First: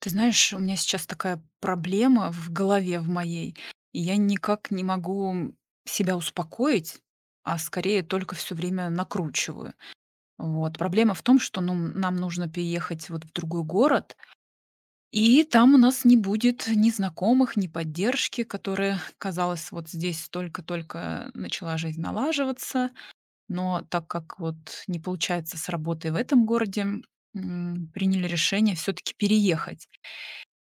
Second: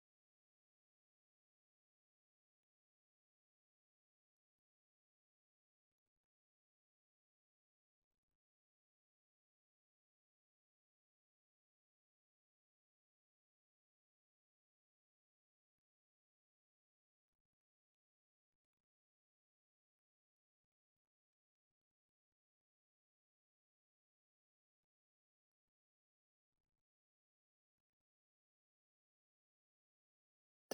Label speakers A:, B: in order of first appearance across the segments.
A: Ты знаешь, у меня сейчас такая проблема в голове в моей, и я никак не могу себя успокоить, а скорее только все время накручиваю. Вот. Проблема в том, что ну, нам нужно переехать вот в другой город, и там у нас не будет ни знакомых, ни поддержки, которая, казалось, вот здесь только-только начала жизнь налаживаться, но так как вот не получается с работой в этом городе, приняли решение все-таки переехать.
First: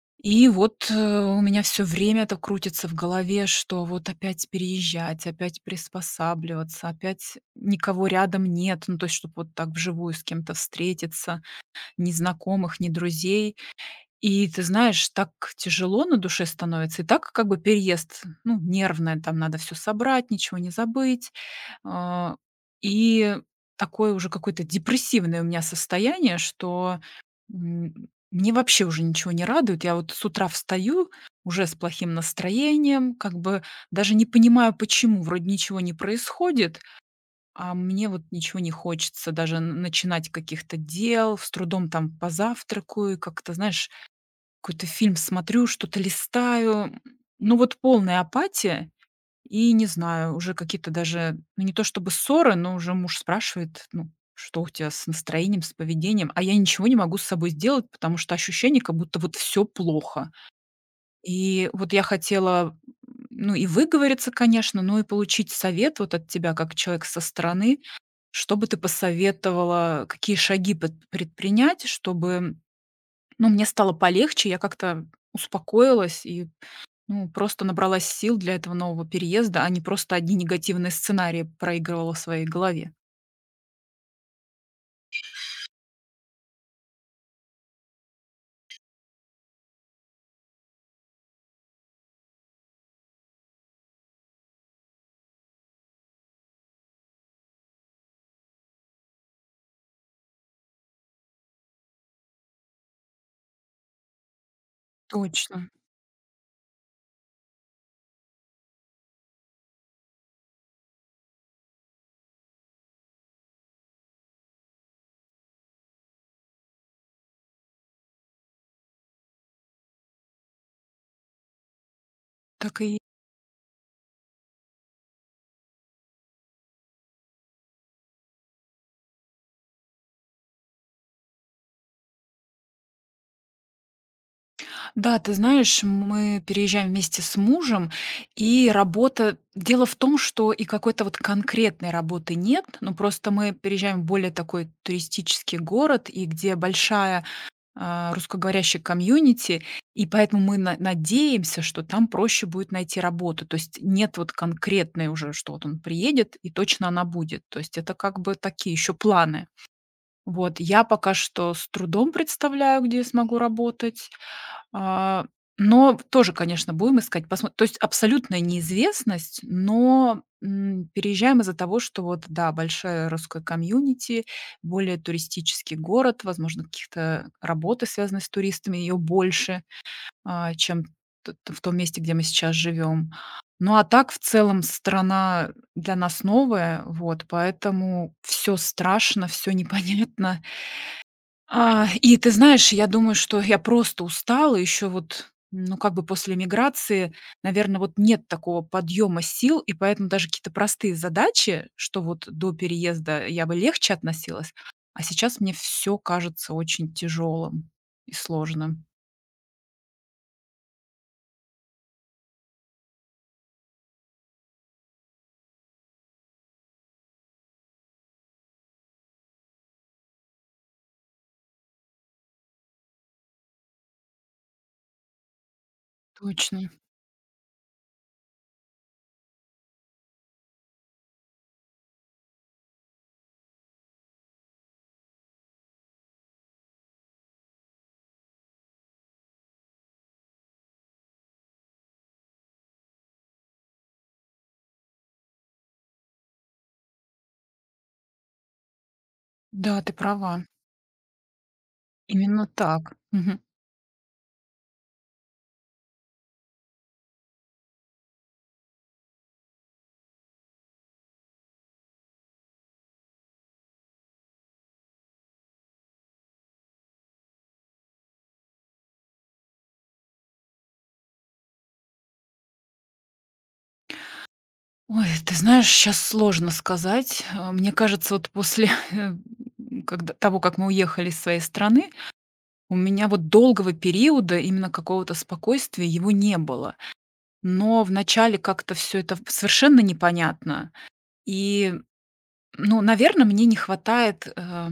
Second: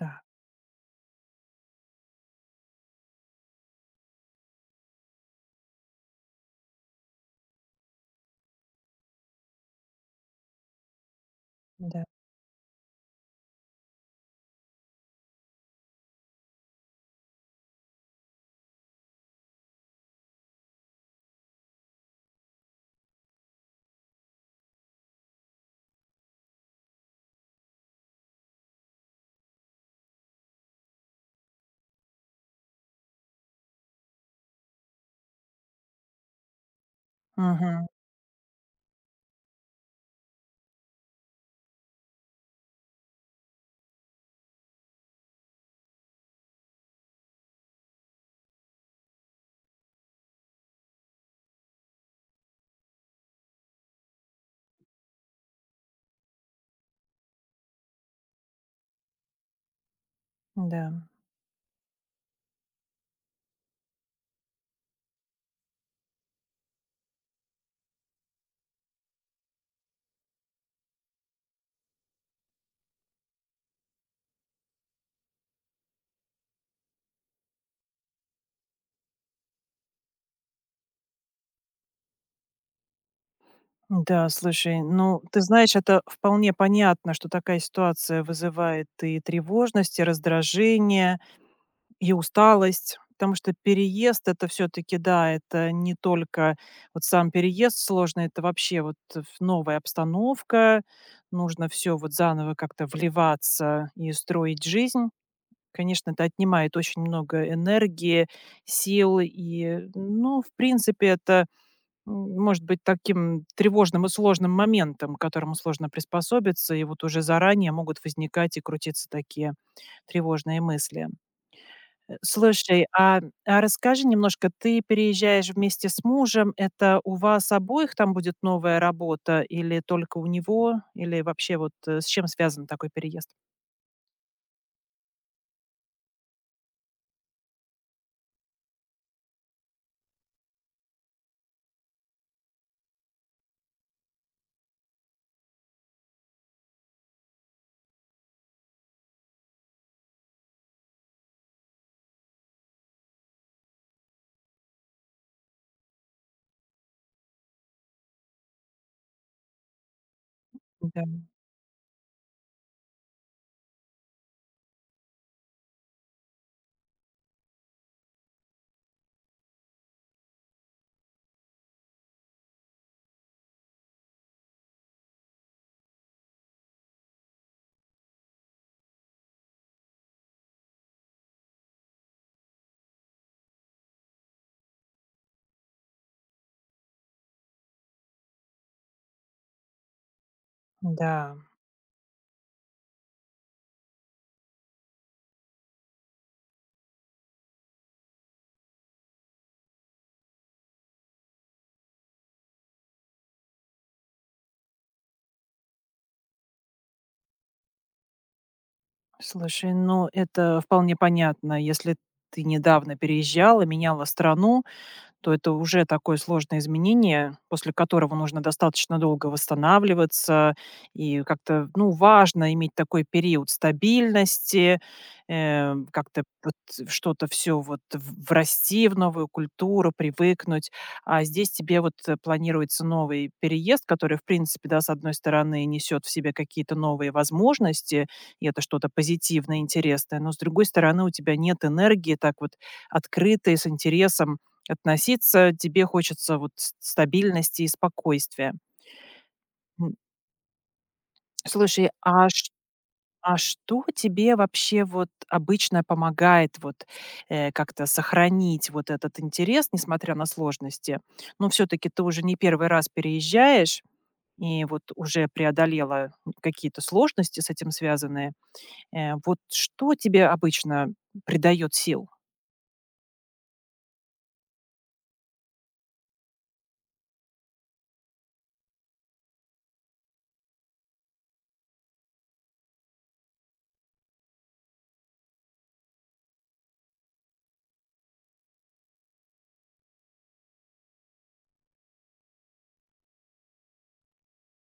B: Так,
A: И вот, у меня все время это крутится в голове, что вот опять переезжать, опять приспосабливаться, опять никого рядом нет. Ну, то есть, чтобы вот так вживую с кем-то встретиться,
B: да.
A: ни знакомых, ни друзей. И ты знаешь, так тяжело на душе становится. И так как бы переезд, ну, нервное, там надо все собрать, ничего не забыть. А, и такое уже какое-то депрессивное у меня состояние, что мне вообще уже ничего не радует. Я вот с утра встаю уже с плохим настроением, как бы даже не понимаю, почему. Вроде ничего не происходит, а
B: Мгм.
A: мне вот ничего не хочется даже начинать каких-то дел, с трудом там позавтракаю, как-то, знаешь, какой-то фильм смотрю, что-то листаю. Ну вот полная апатия. И не знаю, уже какие-то даже, ну, не то чтобы ссоры, но уже муж спрашивает, ну, что у тебя с настроением, с поведением, а я ничего не могу с собой сделать, потому что ощущение, как будто вот все плохо.
B: Да.
A: И вот я хотела, ну, и выговориться, конечно, но и получить совет вот от тебя как человека со стороны. Чтобы ты посоветовала, какие шаги пот предпринять, чтобы, ну, мне стало полегче, я как-то успокоилась и ну, просто набралась сил для этого нового переезда, а не просто одни негативные сценарии проигрывала в своей голове.
B: Да, слушай, ну, ты знаешь, это вполне понятно, что такая ситуация вызывает и тревожность, и раздражение, и усталость. Потому что переезд- это все таки да, это не только вот сам переезд сложно, это вообще вот ф новая обстановка, нужно все вот заново как-то вливаться и строить жизнь.
A: Точно.
B: Конечно, это отнимает очень много энергии, сил и, ну, в принципе, это может быть, таким тревожным и сложным моментом, к которому сложно приспособиться, и вот уже заранее могут возникать и крутиться такие тревожные мысли.
A: Так
B: Слушай,
A: и
B: а расскажи немножко, ты переезжаешь вместе с мужем, это у вас обоих там будет новая работа или только у него, или вообще вот с чем связан такой переезд?
A: Да, ты знаешь, мы переезжаем вместе с мужем, и работа, дело в том, что и какой-то вот конкретной работы нет, но просто мы переезжаем в более такой туристический город, и где большая русскоговорящей комьюнити, и поэтому мы на надеемся, что там проще будет найти работу. То есть нет вот конкретной уже, что вот он приедет и точно она будет. То есть это как бы такие еще планы. Вот, я
B: Да,
A: пока что с трудом представляю, где я смогу работать. А, но тоже, конечно, будем искать. Посмо То есть абсолютная неизвестность, но, переезжаем из-за того, что вот, да, большая русская комьюнити, более туристический город, возможно, каких-то работы, связанных с туристами, ее больше, чем в том месте, где мы сейчас живем. Ну, а так, в целом, страна для нас новая, вот, поэтому все страшно, все непонятно.
B: да.
A: И ты знаешь, я думаю, что я просто устала. Еще вот, ну, как бы после миграции, наверное, вот нет такого подъема сил, и поэтому даже какие-то простые задачи, что вот до переезда я бы легче относилась, а сейчас мне все кажется очень тяжелым и сложным.
B: Слушай, ну это вполне понятно, если ты недавно переезжала, меняла страну, то это уже такое сложное изменение, после которого нужно достаточно долго восстанавливаться. И как-то, ну, важно иметь такой период стабильности, как-то вот
A: Точно.
B: что-то все врасти в новую культуру, привыкнуть. А здесь тебе вот планируется новый переезд, который, в принципе, да, с одной стороны, несет в себе какие-то новые возможности, и это что-то позитивное, интересное, но с другой стороны, у тебя нет энергии так вот открытой, с интересом относиться, тебе хочется вот с стабильности и спокойствия.
A: Да, ты
B: М,
A: права.
B: слушай, а
A: Именно
B: ш
A: так.
B: а
A: Мгм.
B: что тебе вообще вот обычно помогает вот, как-то сохранить вот этот интерес, несмотря на сложности? Ну, все таки ты уже не первый раз переезжаешь и вот уже преодолела какие-то сложности с этим связанные. Вот что тебе обычно придает сил?
A: Ой, ты знаешь, сейчас сложно сказать. Мне кажется, вот после когда, того, как мы уехали из своей страны, у меня вот долгого периода именно какого-то спокойствия его не было. Но вначале как-то все это совершенно непонятно. И, ну, наверное, мне не хватает,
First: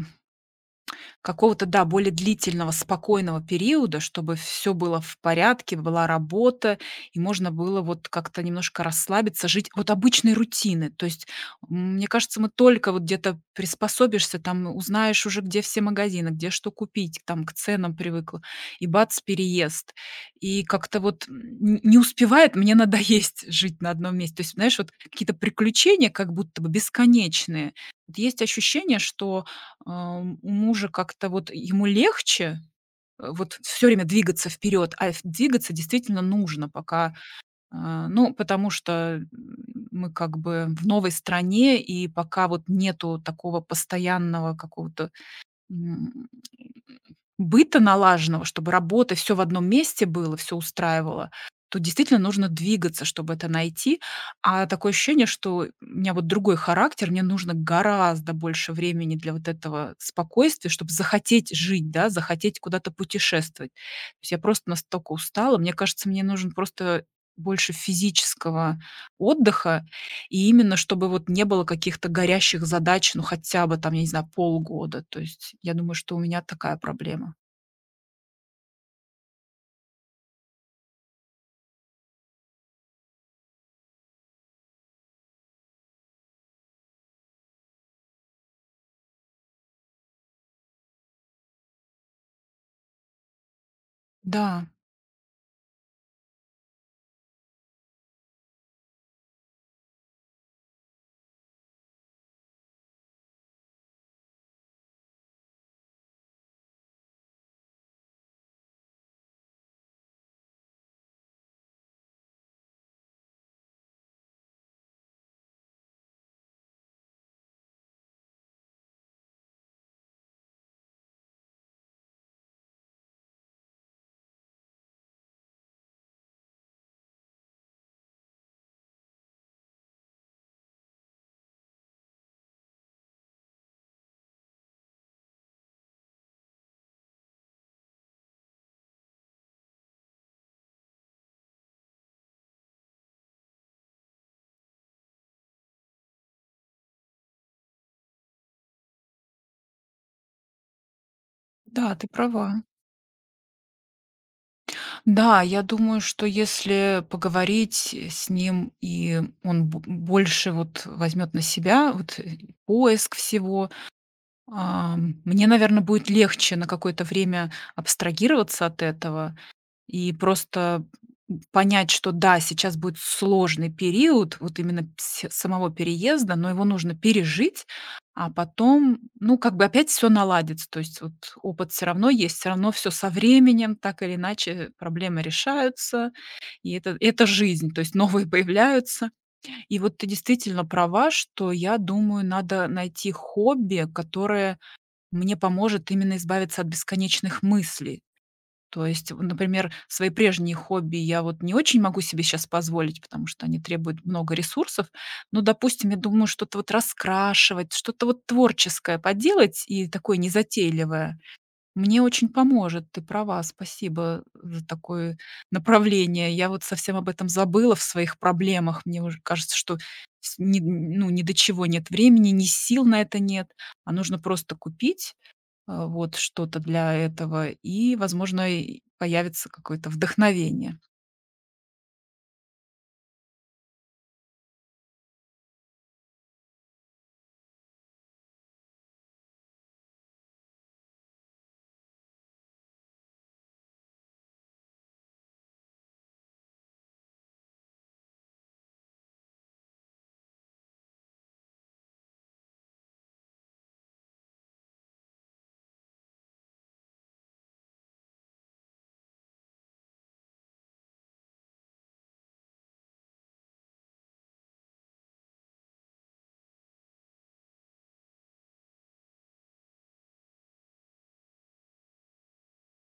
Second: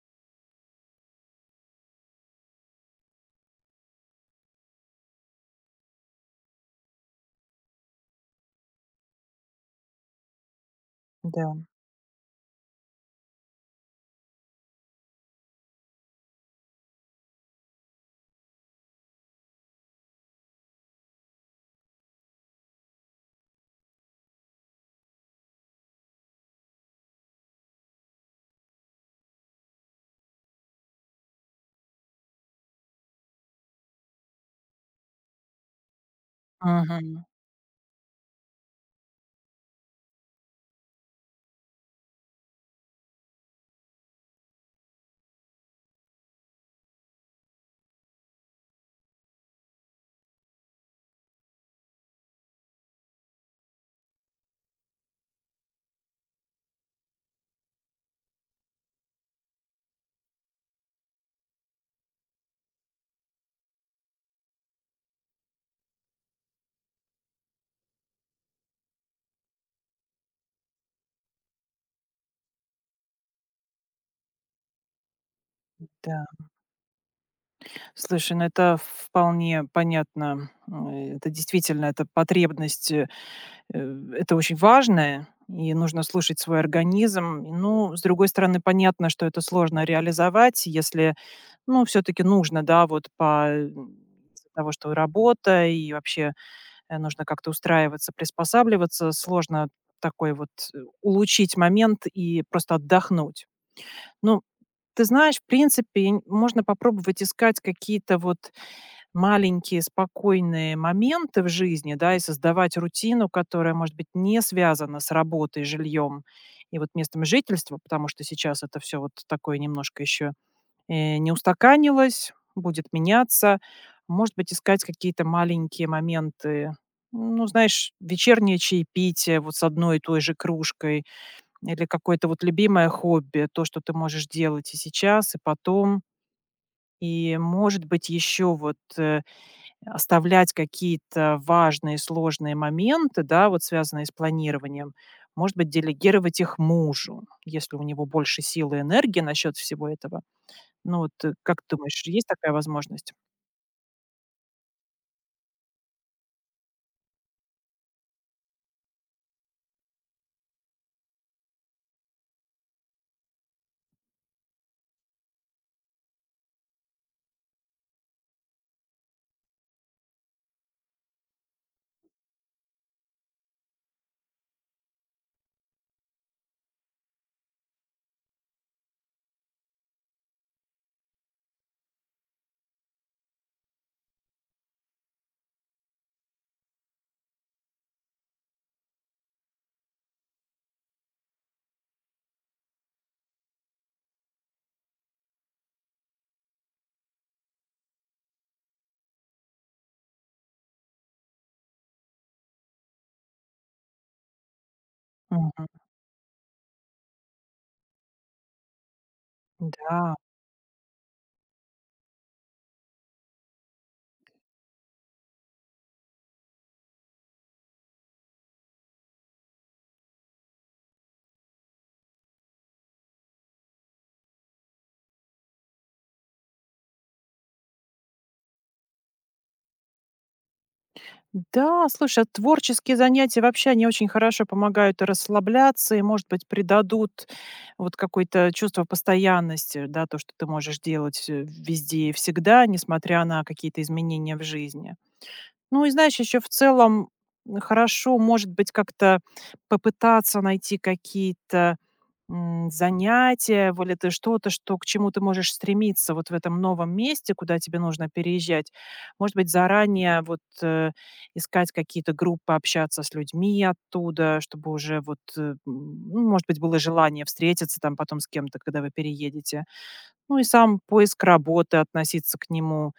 A: какого-то, да, более длительного, спокойного периода, чтобы все было в порядке, была работа, и можно было вот как-то немножко расслабиться, жить вот обычной рутины. То есть,
B: Да.
A: мне кажется, мы только вот где-то приспособишься, там узнаешь уже, где все магазины, где что купить, там к ценам привыкла, и бац, переезд. И как-то вот, м, н не успевает мне надоесть жить на одном месте. То есть, знаешь, вот какие-то приключения как будто бы бесконечные. Вот есть ощущение, что у мужа как-то вот ему легче, вот все время двигаться вперед, а ф двигаться действительно нужно пока,
B: Мгм.
A: ну, потому что, мы как бы в новой стране, и пока вот нету такого постоянного какого-то М, быта налаженного, чтобы работа, все в одном месте было, все устраивало, то действительно нужно двигаться, чтобы это найти. А такое ощущение, что у меня вот другой характер, мне нужно гораздо больше времени для вот этого спокойствия, чтобы захотеть жить, да, захотеть куда-то путешествовать. То есть я просто настолько устала, мне кажется, мне нужен просто больше физического отдыха, и именно чтобы вот не было каких-то горящих задач, ну, хотя бы там, я не знаю, полгода. То есть я думаю, что у
B: Да.
A: меня такая проблема.
B: Слушай, ну это вполне понятно. Это действительно, это потребность, это очень важное, и нужно слушать свой организм. Ну, с другой стороны, понятно, что это сложно реализовать, если, ну, все-таки нужно, да, из-за
A: Да,
B: того, что и работа, и вообще нужно как-то устраиваться, приспосабливаться, сложно такой вот улучшить момент и просто отдохнуть. Ну, ты знаешь, в принципе, можно попробовать искать какие-то вот маленькие спокойные моменты в жизни, да, и создавать рутину, которая, может быть, не связана с работой, жильем и вот местом жительства, потому что сейчас это все вот такое немножко еще, не устаканилось, будет меняться. Может быть, искать какие-то маленькие моменты, ну, знаешь, вечернее чаепитие вот с одной и той же кружкой или какое-то вот любимое хобби, то, что ты можешь делать и сейчас, и потом. И, может быть, еще оставлять какие-то важные, сложные моменты, да, вот связанные с планированием, может быть, делегировать их мужу, если у него больше силы и энергии насчет всего этого. Ну вот, как ты
A: да,
B: думаешь,
A: ты
B: есть
A: права.
B: такая возможность?
A: Да, я думаю, что если поговорить с ним, и он бо больше вот возьмет на себя вот, поиск всего, мне, наверное, будет легче на какое-то время абстрагироваться от этого. И просто, понять, что да, сейчас будет сложный период вот именно пс самого переезда, но его нужно пережить, а потом, ну, как бы опять все наладится. То есть вот опыт все равно есть, все равно все со временем так или иначе проблемы решаются, и это жизнь, то есть новые появляются. И вот ты действительно права, что, я думаю, надо найти хобби, которое мне поможет именно избавиться от бесконечных мыслей. То есть, в например, свои прежние хобби я вот не очень могу себе сейчас позволить, потому что они требуют много ресурсов. Но,
B: Мгм.
A: допустим, я думаю, что-то вот раскрашивать, что-то вот творческое поделать и
B: Да.
A: такое незатейливое мне очень поможет. Ты права, спасибо за такое направление. Я вот совсем об этом забыла в своих проблемах. Мне уже кажется, что с ни ну, ни до чего нет времени, ни сил на это нет, а нужно просто купить вот что-то для этого, и, возможно, и появится какое-то вдохновение.
B: Да, слушай, а творческие занятия вообще, они очень хорошо помогают и расслабляться, и, может быть, придадут вот какое-то чувство постоянности, да, то, что ты можешь делать везде и всегда, несмотря на какие-то изменения в жизни. Ну и знаешь, еще в целом хорошо, может быть, как-то попытаться найти какие-то, занятия, вот, или ты что-то, что к чему ты можешь стремиться вот в этом новом месте, куда тебе нужно переезжать. Может быть, заранее искать какие-то группы, общаться с людьми оттуда, чтобы уже вот, ну, может быть, было желание встретиться там потом с кем-то, когда вы переедете. Ну и сам поиск работы, относиться к нему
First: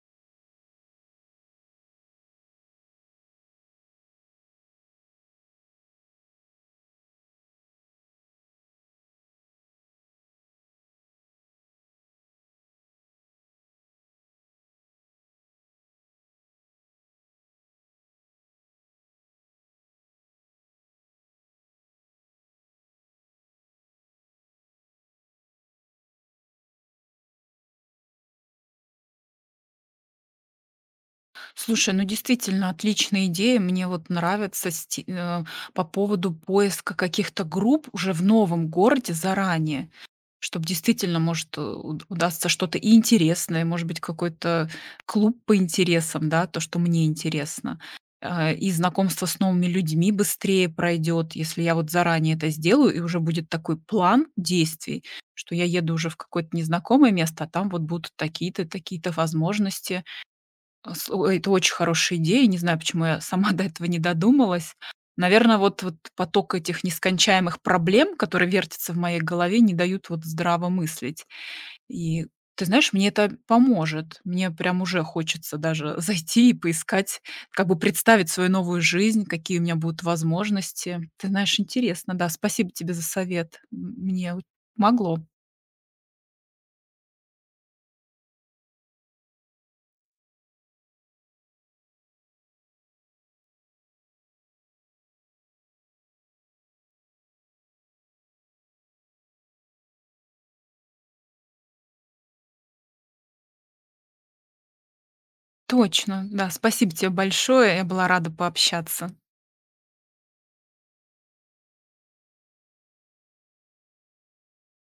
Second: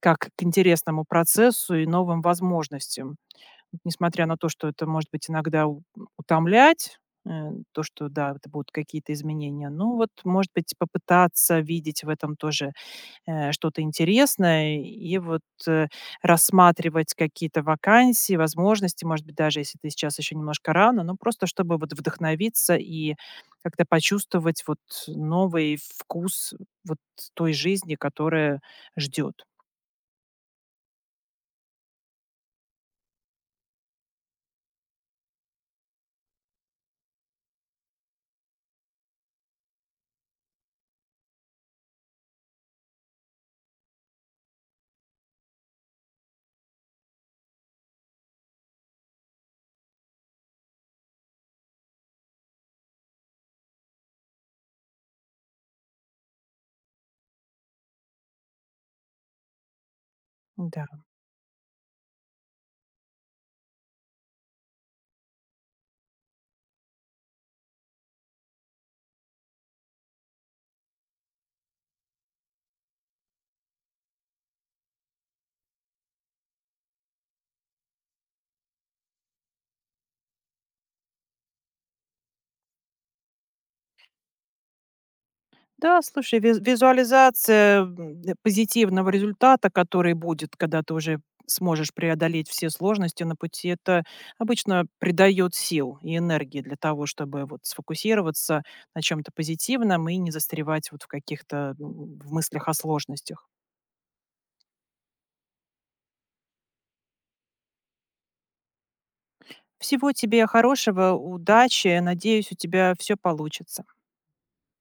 B: как к интересному процессу и новым возможностям. Вот несмотря на то, что это может быть иногда утомлять, э, то, что, да, это будут какие-то изменения, ну вот, может быть, попытаться видеть в этом тоже что-то интересное и э, рассматривать какие-то вакансии, возможности, может быть, даже если ты сейчас еще немножко рано, но просто чтобы вот вдохновиться и как-то почувствовать вот новый вкус вот той жизни, которая ждет.
A: Слушай, ну действительно отличная идея, мне вот нравится по поводу поиска каких-то групп уже в новом городе заранее. Чтобы действительно, может, э, уд удастся что-то и интересное, может быть, какой-то клуб по интересам, да, то, что мне интересно. И знакомство с новыми людьми быстрее пройдет, если я вот заранее это сделаю, и уже будет такой план действий, что я еду уже в какое-то незнакомое место, а там вот будут такие-то, такие-то возможности.
B: Да.
A: А, с ой, это очень хорошая идея. Не знаю, почему я сама до этого не додумалась. Наверное, вот поток этих нескончаемых проблем, которые вертятся в моей голове, не дают вот здраво мыслить. И ты знаешь, мне это поможет. Мне прям уже хочется даже зайти и поискать, как бы представить свою новую жизнь, какие у меня будут возможности. Ты знаешь, интересно, да. Спасибо тебе за совет. Мне могло.
B: Да, слушай, визуализация, позитивного результата, который будет, когда ты уже сможешь преодолеть все сложности на пути, это обычно придает сил и энергии для того, чтобы вот сфокусироваться на чем то позитивном и не застревать вот в каких-то, в мыслях о сложностях.
A: Точно, да. Спасибо тебе большое. Я была рада пообщаться.
B: Всего тебе хорошего, удачи. Надеюсь, у тебя все получится.